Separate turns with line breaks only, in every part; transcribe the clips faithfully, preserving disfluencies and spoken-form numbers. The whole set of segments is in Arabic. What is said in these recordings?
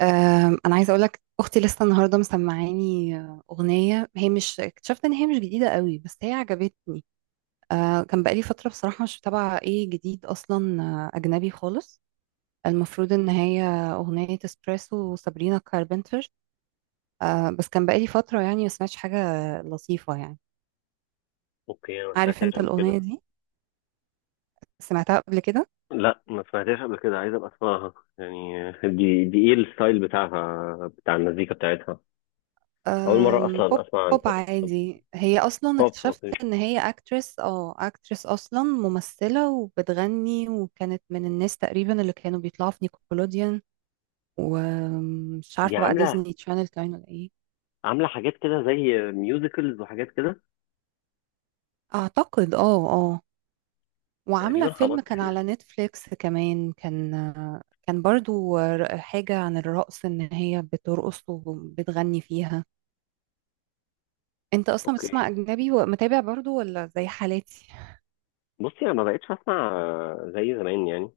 آم، انا عايزه اقول لك، اختي لسه النهارده مسمعاني آه، اغنيه. هي مش، اكتشفت ان هي مش جديده قوي بس هي عجبتني. آه، كان بقالي فتره بصراحه مش متابعه ايه جديد اصلا، آه، اجنبي خالص. المفروض ان هي اغنيه اسبريسو وسابرينا كاربنتر. آه، بس كان بقالي فتره يعني ما سمعتش حاجه لطيفه يعني.
اوكي، انا ما
عارف
سمعتهاش
انت
قبل كده.
الاغنيه دي؟ سمعتها قبل كده؟
لا، ما سمعتهاش قبل كده. عايز ابقى اسمعها يعني. دي دي ايه الستايل بتاعها، بتاع المزيكا بتاعتها؟ اول مره
أم، بوب.
اصلا اسمع عن
بوب عادي. هي اصلا
بوب.
اكتشفت
اوكي.
ان هي اكترس اه اكترس اصلا ممثلة وبتغني، وكانت من الناس تقريبا اللي كانوا بيطلعوا في نيكولوديان، ومش
دي
عارفة بقى
عامله
ديزني تشانل كان ولا ايه.
عامله حاجات كده زي ميوزيكلز وحاجات كده.
اعتقد اه اه وعاملة
تقريبا
فيلم
خبطت
كان
فيها.
على نتفليكس كمان، كان كان برضو ر- حاجة عن الرقص ان هي بترقص وبتغني فيها. انت اصلا بتسمع
اوكي،
اجنبي ومتابع برضو ولا زي حالاتي؟
بصي، انا ما بقتش اسمع زي زمان يعني.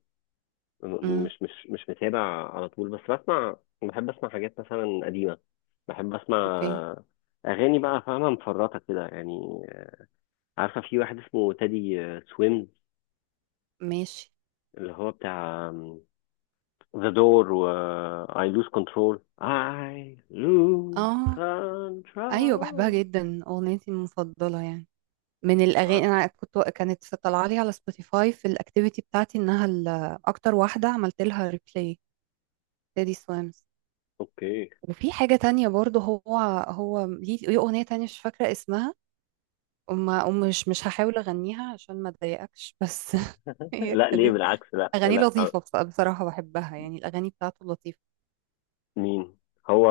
م-
امم.
مش مش مش متابع على طول. بس بسمع. بحب اسمع حاجات مثلا قديمه. بحب
اوكي.
اسمع اغاني، بقى فاهمه، مفرطه كده يعني. عارفة في واحد اسمه تادي سويم؟
ماشي.
اللي هو بتاع ذا دور و I lose control. I lose
اه. ايوه، بحبها
control.
جدا، اغنيتي المفضله يعني. من
آه،
الاغاني، انا كنت كانت طالعه لي على سبوتيفاي في الاكتيفيتي بتاعتي انها ال- اكتر واحده عملت لها ريبلاي، تيدي سويمز.
اوكي.
وفي حاجه تانية برضو، هو هو ليه ليه اغنيه تانية مش فاكره اسمها، وما ومش مش هحاول اغنيها عشان ما اضايقكش بس. هي
لا، ليه؟
كانت
بالعكس، لا
اغاني
لا. آه،
لطيفه، بص- بصراحه بحبها يعني، الاغاني بتاعته لطيفه.
مين هو؟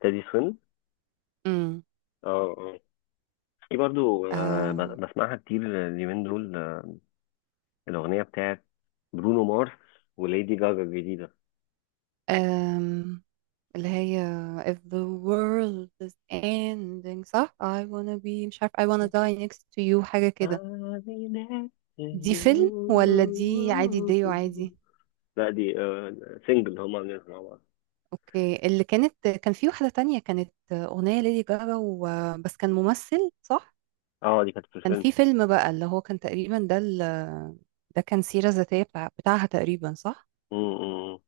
تادي سويم؟
امم.
اه. آه. في برضو آه، ب- بسمعها كتير اليومين دول. آه، الأغنية بتاعت برونو مارس وليدي جاجا الجديدة.
آه. اللي هي if the world is ending، صح، I wanna be، مش عارف، I wanna die next to you، حاجة كده.
I'll be next to
دي فيلم ولا دي عادي ديو
you.
عادي؟
لا، دي آه سنجل، هما عاملينها مع بعض.
اوكي. اللي كانت كان في واحدة تانية كانت أغنية ليدي جاجا و... بس كان ممثل، صح؟
اه، دي كانت في
كان
الفيلم.
في فيلم بقى اللي هو كان تقريبا ده ال... ده كان سيرة ذاتية بتاع... بتاعها تقريبا، صح؟
م- م- م.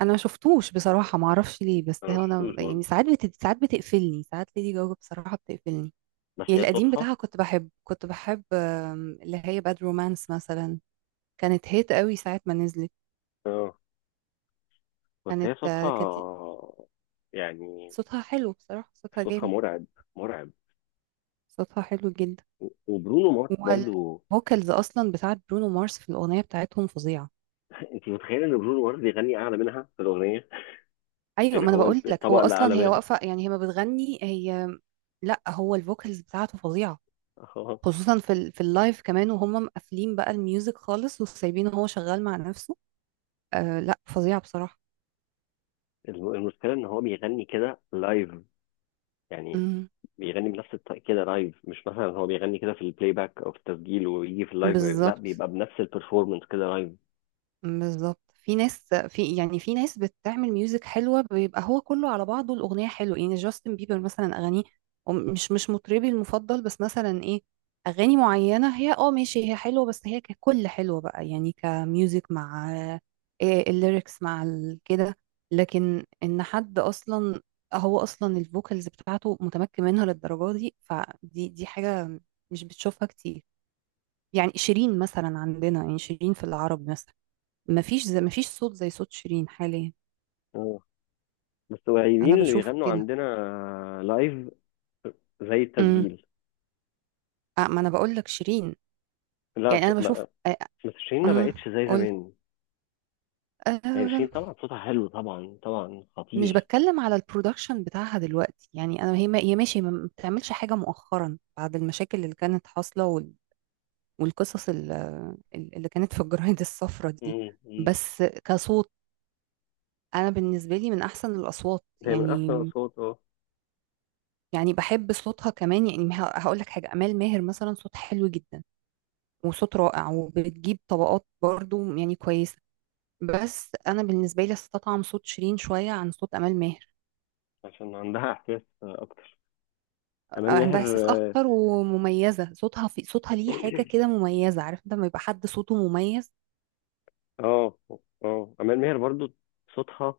انا ما شفتوش بصراحة، ما اعرفش ليه، بس
انا
هو انا
مشفتوش برضه،
يعني ساعات بت... ساعات بتقفلني، ساعات ليدي جاجا بصراحة بتقفلني.
بس
يعني
هي
القديم
صوتها.
بتاعها كنت بحب، كنت بحب آم، اللي هي باد رومانس مثلا، كانت هيت قوي ساعة ما نزلت.
اه، بس
كانت،
هي صوتها
آه، كانت
يعني.
صوتها حلو بصراحة، صوتها
صوتها
جامد،
مرعب، مرعب.
صوتها حلو جدا.
و- وبرونو مارس برضه.
والفوكالز أصلا بتاعت برونو مارس في الأغنية بتاعتهم فظيعة.
انت متخيل ان برونو مارس بيغني اعلى منها في الاغنيه؟
أيوة،
يعني
ما أنا
هو
بقول لك، هو
الطبقه اللي
أصلا،
اعلى
هي
منها؟
واقفة يعني، هي ما بتغني هي. لا، هو الفوكالز بتاعته فظيعة،
اه.
خصوصا في ال... في اللايف كمان، وهم مقفلين بقى الميوزك خالص وسايبينه هو شغال مع نفسه. آه لا، فظيعة بصراحة.
الم- المشكله ان هو بيغني كده لايف، يعني
امم.
بيغني بنفس الطريقه كده لايف. مش مثلا هو بيغني كده في البلاي باك او في التسجيل ويجي في اللايف، لا،
بالظبط.
بيبقى بنفس البرفورمانس كده لايف.
بالظبط، في ناس، في يعني في ناس بتعمل ميوزك حلوة، بيبقى هو كله على بعضه الأغنية حلوة، يعني جاستن بيبر مثلا أغانيه، وم- مش مش مطربي المفضل، بس مثلا إيه، أغاني معينة هي، اه ماشي، هي حلوة، بس هي ككل حلوة بقى، يعني كميوزك مع إيه الليركس مع ال- كده. لكن إن حد أصلا، هو أصلا الفوكالز بتاعته متمكن منها للدرجة دي، فدي دي حاجة مش بتشوفها كتير. يعني شيرين مثلا عندنا، يعني شيرين في العرب مثلا، مفيش زي مفيش صوت زي صوت شيرين حاليا.
بس
انا
قليلين اللي
بشوف
بيغنوا
كده.
عندنا لايف زي
امم.
التسجيل.
آه، ما انا بقول لك، شيرين.
لا،
يعني
ش...
انا بشوف.
ما... بس شيرين ما
امم.
بقتش زي
قول.
زمان. يعني شيرين
آه.
طبعا صوتها حلو، طبعا طبعا
مش
خطير.
بتكلم على البرودكشن بتاعها دلوقتي، يعني انا هي ما هي ماشي، ما بتعملش حاجه مؤخرا بعد المشاكل اللي كانت حاصله، وال- والقصص ال- ال- اللي كانت في الجرايد الصفراء دي.
مم، مم.
بس كصوت، انا بالنسبه لي من احسن الاصوات
هي من
يعني.
احسن الاصوات، اه.
يعني بحب صوتها كمان. يعني هقول لك حاجه، امال ماهر مثلا صوت حلو جدا وصوت رائع، وبتجيب طبقات برضو يعني كويسة، بس أنا بالنسبة لي استطعم صوت شيرين شوية عن صوت أمال ماهر.
عشان عندها احساس آه، اكتر. امال
عندها
ماهر،
إحساس أكتر، ومميزة صوتها، في صوتها ليه حاجة
اه.
كده مميزة، عارف لما يبقى حد صوته مميز.
اه. آه. امال ماهر برضو صوتها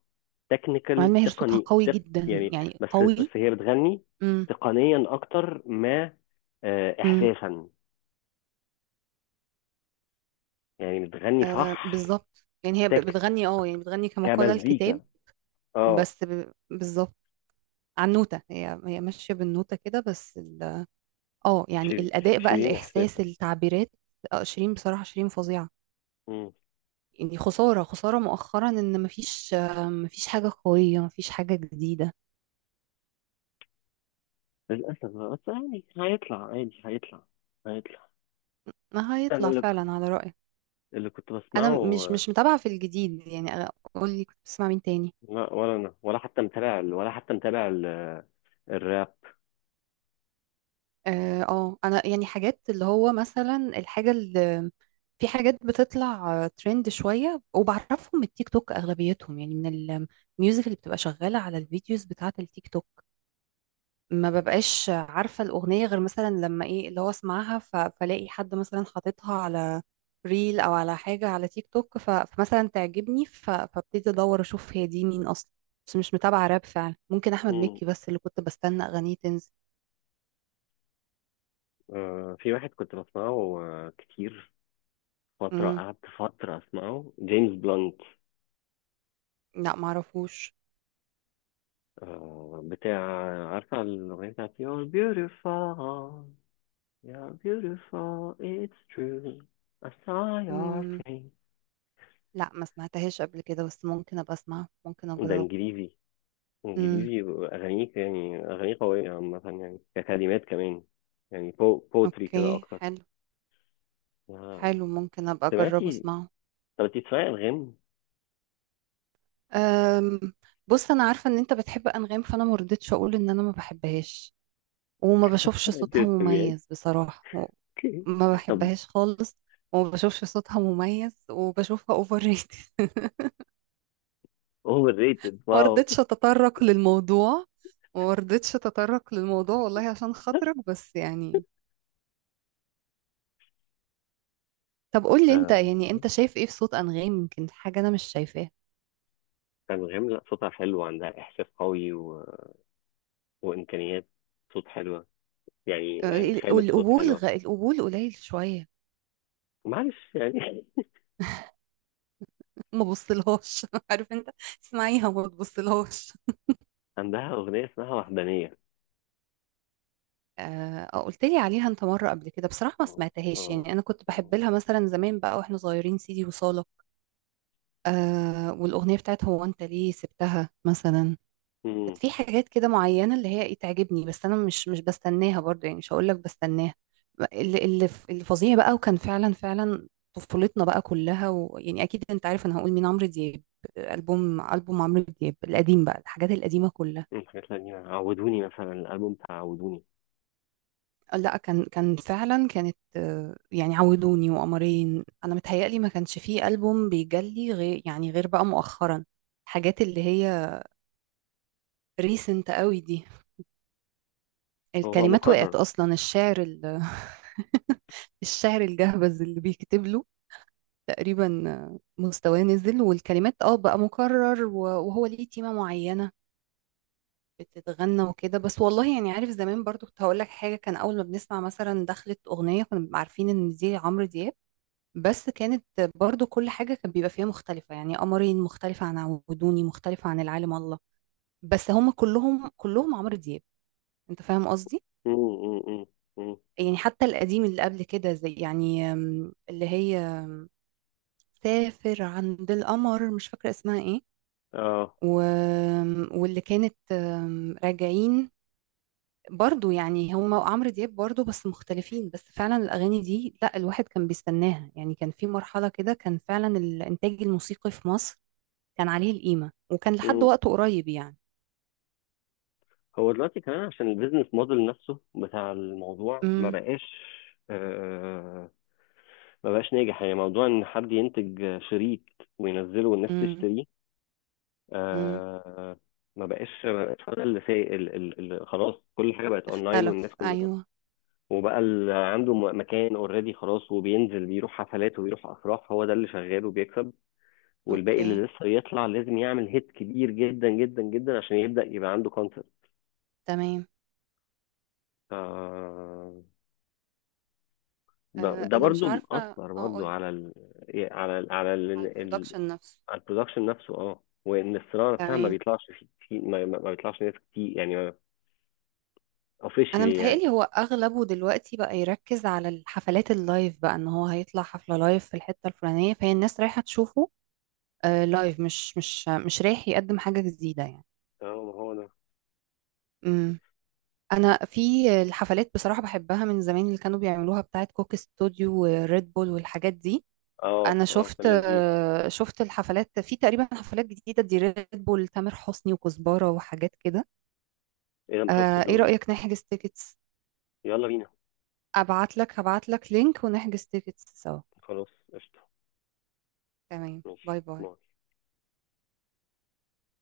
أمال
تكنيكال،
ماهر صوتها
تقني،
قوي
تق...
جدا،
يعني.
يعني
بس بس
قوي.
هي بتغني
امم.
تقنيا اكتر ما آه،
امم.
احساسا. يعني بتغني
آه،
صح.
بالظبط. يعني هي ب-
تك
بتغني اه، يعني بتغني كما قال الكتاب،
كمزيكا، اه.
بس ب- بالظبط على النوتة، هي هي ماشية بالنوتة كده، بس ال- اه، يعني
شير- ش-
الأداء بقى،
شيرين احساسا.
الإحساس، التعبيرات. آه، شيرين بصراحة، شيرين فظيعة.
مم.
يعني خسارة، خسارة مؤخرا ان مفيش، آه، مفيش حاجة قوية، مفيش حاجة جديدة.
للاسف بقى، بس يعني هيطلع عادي، هيطلع هيطلع.
ما
انا
هيطلع
اللي
فعلا على رأيك.
اللي كنت
انا
بسمعه،
مش
آه،
مش متابعة في الجديد يعني. قولي كنت بتسمع مين تاني.
لا، ولا انا ولا حتى متابع ال- ولا حتى متابع ال- الراب.
اه، آه، انا يعني حاجات، اللي هو مثلا الحاجة اللي، في حاجات بتطلع ترند شوية وبعرفهم من التيك توك اغلبيتهم، يعني من الميوزك اللي بتبقى شغالة على الفيديوز بتاعة التيك توك. ما ببقاش عارفة الأغنية غير مثلا لما إيه، اللي هو أسمعها ف- فلاقي حد مثلا حاططها على ريل أو على حاجة على تيك توك، ف- فمثلا تعجبني، ف- فابتدي أدور أشوف هي دي مين أصلا. بس مش متابعة راب فعلا، ممكن أحمد
مم.
مكي بس اللي كنت بستنى أغانيه تنزل.
آه، في واحد كنت بسمعه آه، كتير. فترة،
مم.
قعدت فترة اسمعه جيمس بلانت.
لا معرفوش.
آه، بتاع، عارفة الأغنية بتاعت You're beautiful؟ You're beautiful. It's true. I saw your
مم.
face.
لا، ما سمعتهاش قبل كده، بس ممكن أبقى أسمع، ممكن
ده
أجربه.
انجليزي،
مم.
انجليزي. اغانيه، يعني اغانيه قويه عامه، يعني ككلمات كمان. يعني بو بوتري كده
أوكي،
اكتر.
حلو.
آه.
حلو، ممكن أبقى أجربه
سمعتي؟
أسمعه.
طب انت بتسمعي الغام؟
أم، بص انا عارفه ان انت بتحب انغام، فانا ما رضيتش اقول ان انا ما بحبهاش وما
انت
بشوفش
ما
صوتها
بتسمعيهاش؟
مميز بصراحه و- ما
طب.
بحبهاش خالص، وما بشوفش صوتها مميز، وبشوفها اوفر ريتد.
اوفر ريتد،
ما
واو.
رضيتش اتطرق للموضوع، وما رضيتش اتطرق للموضوع والله عشان خاطرك، بس يعني طب قول لي انت،
آه.
يعني انت شايف ايه في صوت انغام، يمكن حاجه انا مش شايفاها.
انغام، لا، صوتها حلو، عندها احساس قوي و... وامكانيات. صوت حلوه، يعني
أه،
يعني خامه صوت
القبول
حلوه.
غ... القبول قليل شويه.
معلش يعني.
ما بصلهاش. عارف انت، اسمعيها وما تبصلهاش.
عندها اغنيه اسمها وحدانيه.
آه، آه، قلت لي عليها انت مره قبل كده، بصراحه ما
اه،
سمعتهاش.
اه.
يعني انا كنت
آه.
بحب لها مثلا زمان بقى واحنا صغيرين سيدي وصالك. آه، والاغنيه بتاعت هو انت ليه سبتها مثلا. كانت في حاجات كده معينه اللي هي ايه تعجبني، بس انا مش مش بستناها برضو، يعني مش هقول لك بستناها. اللي اللي اللي فظيع بقى وكان فعلا فعلا طفولتنا بقى كلها، ويعني اكيد انت عارف انا هقول مين، عمرو دياب. البوم البوم عمرو دياب القديم بقى، الحاجات القديمه كلها.
مم، حاجات قديمة، عودوني مثلا، الألبوم بتاع عودوني.
لا، كان كان فعلا كانت، آه، يعني عودوني وقمرين، انا متهيألي ما كانش فيه ألبوم بيجلي غير، يعني غير بقى مؤخرا، الحاجات اللي هي ريسنت قوي دي.
هو بقى
الكلمات وقعت
مكرر.
اصلا، الشعر ال- الشعر الجهبذ اللي بيكتب له، تقريبا آه، مستواه نزل، والكلمات اه بقى مكرر، و- وهو ليه تيمة معينة بتتغنى وكده بس والله. يعني عارف زمان برضو، كنت هقول لك حاجة، كان اول ما بنسمع مثلا دخلت أغنية كنا بنبقى عارفين ان دي عمرو دياب، بس كانت برضو كل حاجة كان بيبقى فيها مختلفة، يعني قمرين مختلفة عن عودوني مختلفة عن العالم الله، بس هم كلهم كلهم عمرو دياب. انت فاهم قصدي؟
مم، مم، مم، مم.
يعني حتى القديم اللي قبل كده، زي يعني، أم، اللي هي سافر عند القمر، مش فاكرة اسمها ايه،
اه.
و... واللي كانت، أم، راجعين، برضو يعني هم وعمرو دياب برضو، بس مختلفين. بس فعلا الأغاني دي لا، الواحد كان بيستناها يعني. كان في مرحلة كده كان فعلا الإنتاج الموسيقي في مصر كان عليه القيمة، وكان لحد
مم.
وقته قريب يعني.
هو دلوقتي كمان عشان البيزنس موديل نفسه بتاع الموضوع ما
امم.
بقاش. آه، ما بقاش ناجح، يعني موضوع ان حد ينتج شريط وينزله والناس
امم.
تشتريه.
امم.
آه، ما بقاش ما بقاش هو ده اللي سايق ال- ال- ال- خلاص. كل حاجه بقت اونلاين والناس
اختلف،
كلها.
ايوه.
وبقى اللي عنده م- مكان اوريدي خلاص، وبينزل، بيروح حفلات وبيروح افراح. هو ده اللي شغال وبيكسب. والباقي
اوكي.
اللي لسه يطلع لازم يعمل هيت كبير جدا جدا جدا عشان يبدأ يبقى عنده كونسبت.
تمام. آه،
ده
انا مش
برضو
عارفة
مأثر برضو،
اقول.
على ال على ال على ال
على
ال-
البرودكشن نفسه.
على البرودكشن نفسه. اه، وان الصناعه نفسها ما
تمام.
بيطلعش في في- ما, ما ما بيطلعش ناس كتير يعني.
انا
اوفيشلي يعني.
متهيألي هو اغلبه دلوقتي بقى يركز على الحفلات اللايف بقى، ان هو هيطلع حفلة لايف في الحتة الفلانية فهي الناس رايحة تشوفه. آه لايف، مش مش مش رايح يقدم حاجة جديدة يعني.
اه، ما هو ده.
امم. انا في الحفلات بصراحة بحبها من زمان، اللي كانوا بيعملوها بتاعت كوك استوديو وريد بول والحاجات دي.
اه،
انا
اه، كان
شفت،
لذيذ.
آه، شفت الحفلات في تقريبا حفلات جديده دي ريد بول تامر حسني وكزبره وحاجات كده.
اذا ما شفتش
آه، ايه
دول.
رايك نحجز تيكتس؟
يلا بينا.
ابعت لك، هبعت لك لينك ونحجز تيكتس سوا.
خلاص، قشطه.
تمام،
ماشي،
باي
باي.
باي.